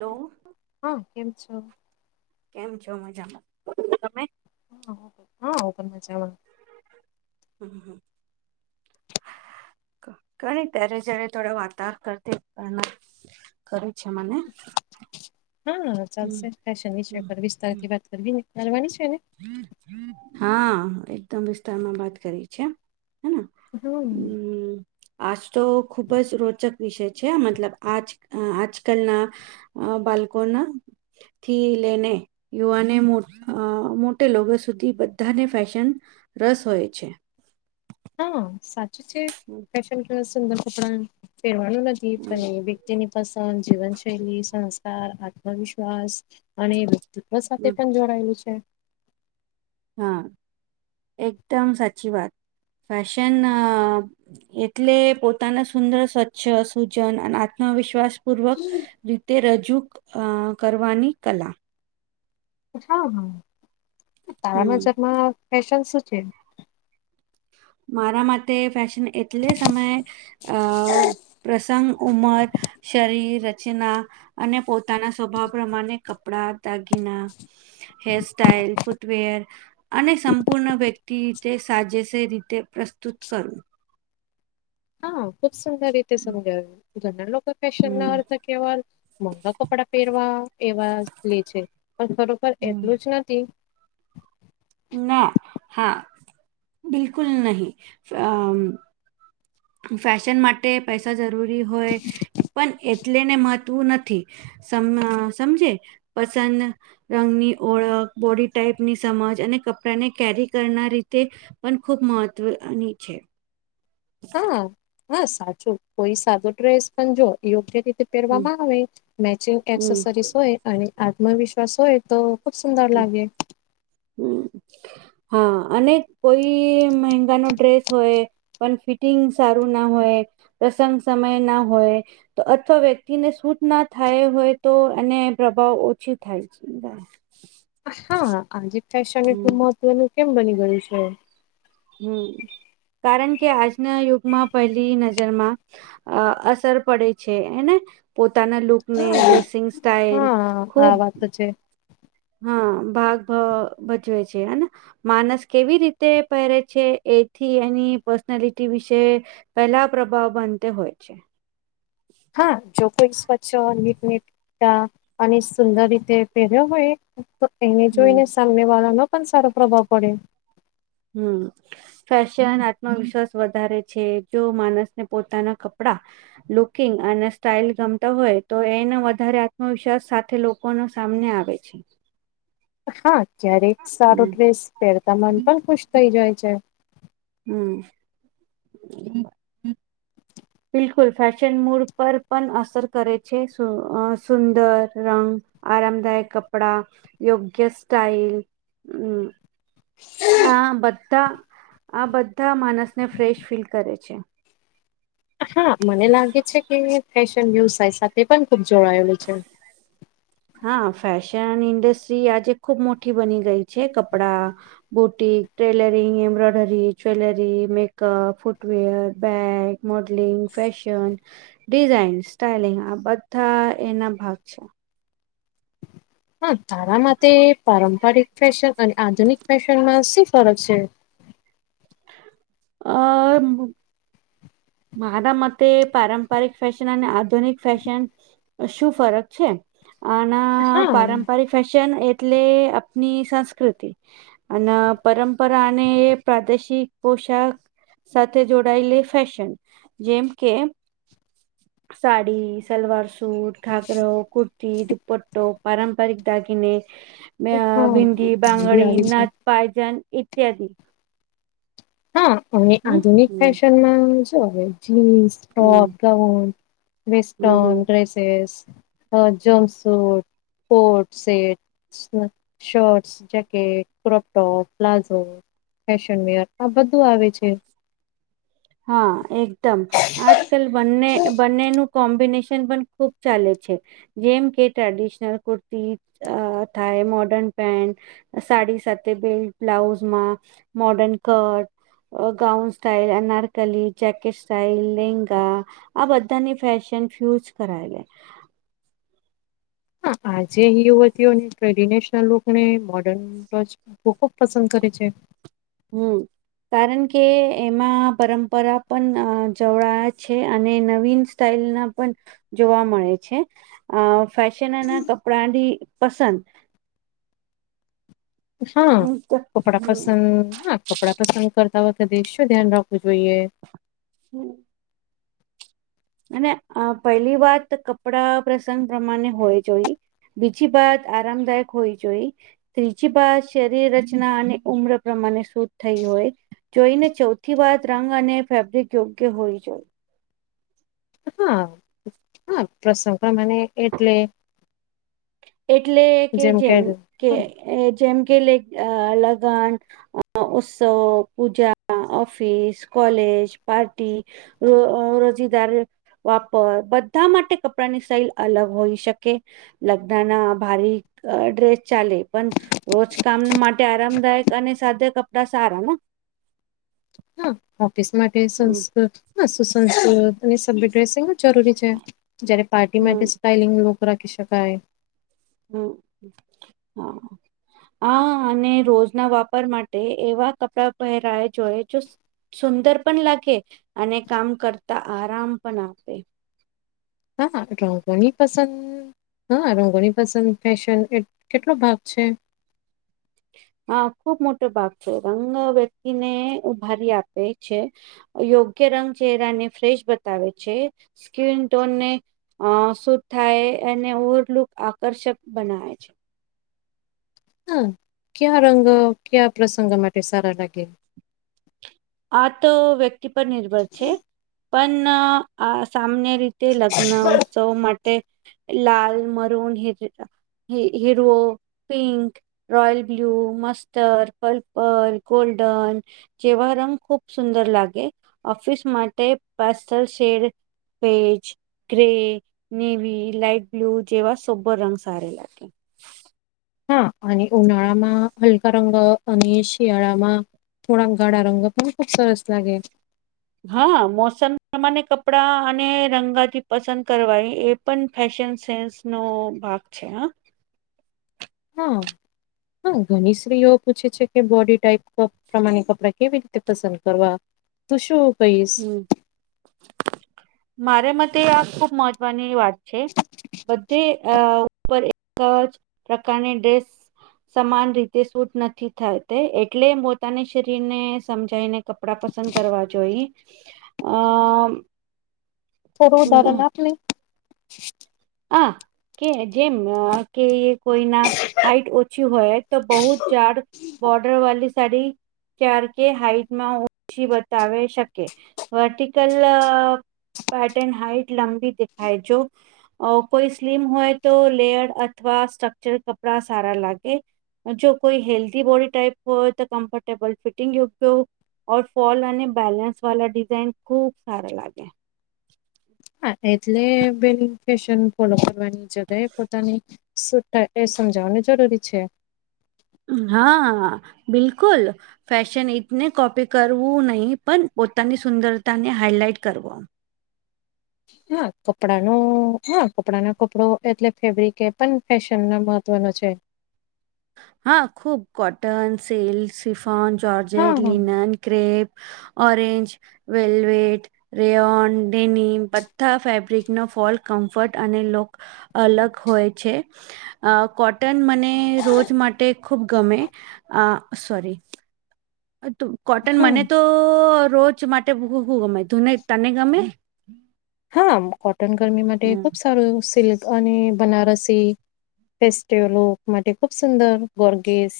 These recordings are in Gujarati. હલો હા, કેમ છો. કેમ છો. મજામાં તમે હા, હાચવા હમ- હમ કણી ત્યારે જય્યારે થોડા વાતાવર કરતી પણ ખું છે. મને હા હમ ચાલશે ફશન ની હમ છે હમ વિસ્તારથી વાત કરવી ને મારવાની છેને. હા એકદમ વિસ્તારમાં વાત કરી છે. હેના હમ્મ હમ આજ તો ખુબ જ રોચક વિષય છે. મતલબ આજ આજકાલના બાળકોના થી લઈને યુવાને મો મોટે લોકો સુધી બધાને ફેશન રસ હોય છે. હા સાચું છે. હમ. સુંદર કપડા ફેરવાનું લાગી હમ પને તેની પસંદ જીવનશૈલી સંસ્કાર આત્મવિશ્વાસ અને દુ હમ સાથે પણ જોડાયેલું છે. હા, એકદમ સાચી વાત ફશન એટલે પોતાના સુંદર સ્વચ્છ સૂજન અને આત્મવિશ્વાસ પૂર્વક રીતે રજૂ કરવાની કલા હા હા તારા હમ મજબમાં ફેશન શું છે. મારા માટે ફેશ એટલે સમયે અ પ્રસંગ ઉમર શરીર ના અને પોતાના સ્વભાવ પ્રમાણે કપડા દાગીના હેર સાઈલ ફૂટવેર અને સંપૂર્ણ વ્યક્તિ તે સાજે છે. રીતે તે પ્રસ્તુત કરું હા, ખુબ સુંદર રીતે સમજાવ ઘરના લોકો ફશન નાર્ હમ તો કેવા મોંઘા કપડા પહેરવા એવા સ્ લ છે. પણ ખરોખર હમ એટલું જ નથી. ના હા બિલકુલ નહી, અમ ફેશન માટે પૈસા જરૂરી હોય, પણ એટલે ને મહત્વું નથી. સમ સમજે પસંદ રંગની ઓળખ બોડી ટાઈપની સમજ, અને કપડાને કેરી કરનાર રીતે પણ ખુબ મહત્વની છે. હા, હા સાચું કોઈ સાદો ડ્રેસ પણ જો યોગ્ય રીતે હમ હેરવામાં આવે મેચિંગ હમ એસેસરીસ હોય અને આત્મવિશ્વાસ હોય, તો ખુબ સુંદર હમ લાગે. હમ હા, અને કોઈ મંગાનો ડ્રેસ હોય. પણ ફિટિંગ સારું ના હોય, પ્રસંગ સમય ના હોય. તો અથવા વ્યક્તિને શૂટ ના થાય હોય તો એને પ્રભાવ ઓછી થાય છે. બ હા, આજે ફેશન એટલું મહત્વનું કેમ બની ગયું છે. હમ, કારણ કે આજના યુગમાં પહેલી નજરમાં અ અસર પડે છે. એને પોતાના લુક ને ડ્રેસિંગ સ્ટાઇલ હા આ ખુબ વાત તો છે હા ભાગ ભ ભજવે છે. હને માનસ કેવી રીતે પહેરે છે. એથી એની પર્સનાલિટી વિશે પેલા પ્રભાવ બનતે હોય છે. હા, જો કોઈ સ્વચ્છ ટટતા અને સુંદર રીતે પહેર્યો હોય. તો એને હમ જોઈને સામને વાળાનો પણ સારો પ્રભાવ પડે. હમ. ફેશન આત્મવિશ્વાસ વધારે છે જો માનસને પોતાના કપડા લુકિંગ અને સ્ટાઈલ ગમતા હોય. તો એને વધારે આત્મવિશ્વાસ સાથે કોનો સામને આવે છે. હા ક્યારેક સારો હમ ડ્રેસ પહેરતા મન પણ ખુશ થઈ જાય છે. હમ. બિલકુલ ફેશન મૂડ પર પણ અસર કરે છે સુંદર, રંગ આરામદાયક કપડા, યોગ્ય સસ્ટાઈલ હમ [inaudible] આ બધા આ બધા માણસને ફ્રેશ ફીલ કરે છે. હા મને લાગે છે કે ફેશ ન્યૂઝ સાથે પણ ખુબ જોડાયેલું છે. હા ફેશન ઇન્ડસ્ટ્રી આજે ખુબ મોટી બની ગઈ છે. કપડા boutique, tailoring, embroidery, jewellery, makeup, footwear, bag modelling, fashion design, styling આ બધા એના ભાગ છે. હા તારા માટે પારંપરિક ફેશન અને આધુનિક ફેશનમાં શુ ફરક છે? અ મારા મતે પારંપરિક ફેશન અને આધુનિક ફેશન શું ફરક છે આના હા પારંપરિક ફેશન એટલે આપની સંસ્કૃતિ અને પરંપરા અને પ્રાદેશિક પોશાક સાથે જોડાયેલી ફેશન જેમ કે સાડી, સલવાર સૂટ, ઘાઘરો, કુર્તી, દુપટ્ટો પારંપરિક દાગીને હા બિદડી, એ બી બંગડી, આવી છે નથ પાયજન ઈત્યાદી. હા અમે હમ આધુનિક હમ ફેશનમાં હવે જીન્સ, હમ ટોપ, ગાઉન હમ હમ વેસ્ટન ડ્રેસેસ, જમ suit, coat suit shirts, jacket, crop top, palazzo, fashion wear આ બધું આવે છે. હા એકદમ આજ કલ બંને બંનેનું કોમ્બિનેશન પણ ખુબ ચાલે છે. જેમ કે ટ્રેડિશનલ કુર્તી અ થાય મોર્ડર્ન પેન્ટ સાડી સાથે બેલ્ટ, બ્લાઉઝમાં મોર્ડર્ન કટ અ ગાઉન સ્ટાઈલ એના ટોટલી જેકેટ સાઈલ લેંગા આ બધાની ફેશન ફ્યુઝ કરાયે. હા આજે યુવતીઓ ટ્રેડિનેશન લોકોને મોર્ડર્ન ટ લોકો ખૂબ પસંદ કરે છે. હમ. કારણ કે એમાં પરંપરા પણ જવળયા છે અને નવીન સ્ટાઈલ ના પણ જોવા મળે છે. અ ફેશનના કપડાની પસંદ હા હમ કપડા પસંદ હા કપ કકડા પસંદ કરતા હોય તો શું ધ્યાન રાખવું જોઈએ? હમ. અને પહેલી વાત કપડા પ્રસંગ પ્રમાણે હોવી જોઈ. બીજી બાત આરામદાયક હોવી જોઈ. ત્રીજી બાત શરીર રચના અને ઉમ્ર પ્રમાણે શુદ્ધ થઈ હોય. જોઈને ચૌથી વાત રંગ અને ફેબ્રિક યોગ્ય હોવી જોઈએ. હા હા પ્રસંગ પ્રમાણે એટલે એટલે કે જેમ કે જેમ કે લ લગન અ ઉત્સવ પૂજા, ઓફિસ, કોલેજ, પાર્ટી. રો રોજીદાર. [inaudible] વાપર બધા માટે કપડાની સ્ટાઈલ અલગ હોઈ શકે લ ના ભારીક ડ્રેસ ચાલે પણ રોજ કામ માટે આરામદાયક અને સાદા કપડા સારા ને? હા ઓફિસ માટે હમ સંસ્કૃત હ સુસંસ્કૃત. અને સ્ય ડ્રેસિંગ જ જરૂરી છે જયારે પાર્ટી માટે હમ સ્ટઇલિંગ લોકો રાખી શકાય. હમ હા. હા અને રોજના વાપર માટે એવા કપડા પહેરાવે જોએ જો સુંદર પણ લાગે અને કામ કરતા આરામ પણ આપે. હા રંગણી પસંદ હા રંગોની પસંદ ફેશન કેટલો ભાગ છે. હા ખુબ મોટો ભાગ છે રંગ વ્યક્તિને ઉભારી આપે છે. યોગ્ય રંગ ચહેરાને ફ્રેશ બતાવે છે સ્કીિન ટોનને અશુધ થાય અને ઓવરલુક આકર્ષક બનાવે છે. હા ક્યા રંગો ક્યા પ્રસંગો માટે સારા લાગે આ તો વ્યક્તિ પર નિર્ભર છે પન્ન આ સામને રીતે લગ્ન ઉત્સવ માટે લાલ મરૂન હીરેરા હી હીરો pink royal blue mustard purple golden જેવા રંગ ખુબ સુંદર લાગે ઓફિસ માટે pastel shade page grey navy light blue જેવા સોબર રંગ સારે લાગે. હા અને ઉનાળામાં હલકા રંગ અને શિયાળામાં થોડાક ગાળા રંગ પણ ખૂબ સરસ લાગે. હા મોસમ પ્રમાણે કપડા અને રંગાથી પસંદ કરવાય એ પણ ફેશન સેન્સ નો ભાગ છે હ હા, [inaudible] હા ઘણી સ્રીઓ પૂછે છે કે બોડી ટાઈપ કોપ. પ્રમાણે કપડા કેવી રીતે પસંદ કરવા તું શું કહીશ. હમ મારે મતે આ ખુબ મહત્વની વાત છે બધે ઉપર એક જ પ્રકારની ડ્રેસ. સમાન રીતે સૂટ નથી થતે એટલે પોતાને શરીરને સમજાઈને. કપડા પસંદ કરવા જોઈએ આમ. થોડું ઉદાહરણ આપને હ કે જેમ કે કોઈ ના હાઈટ ઓછી હોયત તો બહુત જાડ બોર્ડર વાળી. સડી કાર કે હાઈટમાં ઓછી બતાવે શકે વર્ટિકલ પેટન હાઈટ લંબી દેખાય જો. કોઈ સ્લીમ હોય તો લેયર અથવા સ્ટ્રક્ચર કપડા સારા લાગે. જો કોઈ હેલ્ધી બોડી ટાઈપ હોય તો કમ્ફર્ટેબલ ફિટિંગ યોગ્ય. ઓર ફોલ અને બેલેન્સ વાલા ડિઝાઇન ખુબ સારા લાગે. હા એટલે બેન ફેશન ફોલો કરવાની જગાએ પોતાની શું થાય એ સમજાવાનું જરૂરી છે. હા બિલકુલ ફેશન એકને કોપી કરવું નહી પણ પોતાની સુંદરતા ને હાઈલાઈટ કરો. હા કપડાનો હા કપડાનો કપડો એટલે ફેબ્રિક એ પણ ફેશન ના મહત્વનો છે. હા ખૂબ કોટન સિલ્ક સિફન હા, જોર્જેટ હા. Linen crepe orange velvet rayon denim બધા ફેબ્રિકનો ફોલ કમ્ફર્ટ અને લોક. અલગ હોય છે કોટન મને રોજ. માટે ખૂબ ગમે આ સોરી [inaudible] કોટન મને હા, તો રોજ માટે [inaudible] શું ગમે તુંને તને ગમે હા કોટન ગરમી માટે હમ ખુબ સારું સિલ્ક અને બનારસી ફેસ્ટિવલો માટે ખુબ સુંદર ગોર્ગેસ.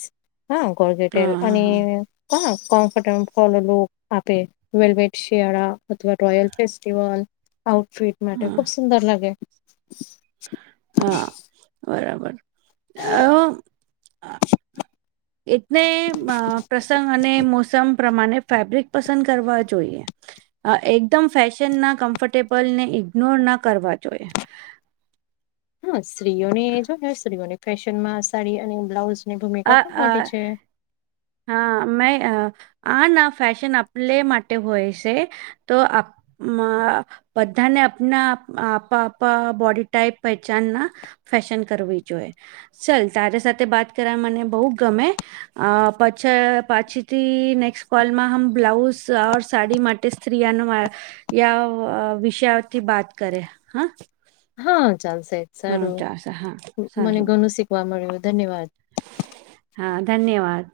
હા ગોગેટેલ હા અને હા હા કોમફર્ટેબલ ફોલુ લુક આપે. વેલવેટ સ્યારા અથવા રોયલ ફેસ્ટિવલ આઉટફિટ માટે હા ખુબ સુંદર લાગે. હા બરાબર એ [inaudible] એટલે પ્રસંગ અને મોસમ પ્રમાણે ફેબ્રિક પસંદ કરવા જોઈએ. એકદમ ફેશન ના કમ્ફર્ટેબલ ને ઇગ્નોર ના કરવા જોઈએ. હા સ્ત્રીઓને જો સ્ત્રીઓને ફેશન માં સાડી અને બ્લાઉઝ હ હ [inaudible] [unintelligible] હા મે આ ના ફેશન આપલે માટે હોય છે. તો આપ બધાને આપના આપપા બોડી ટાઈપ પહેચાન ના ફેશન કરવી જોઈ ચલ તારી સાથે વાત કર મને બહ ગમે અ પછ પછીથી નેક્સ્ટ કોલમાં હમ બ્લાઉઝ સાડી માટે સ્તત્રિયાનું વિષયાથી બાત કરે હા. હા ચાલ સાહેબ હા સારું ચાલ હા મને સારું ઘણું શીખવા મળ્યું ધન્યવાદ. હા ધન્યવાદ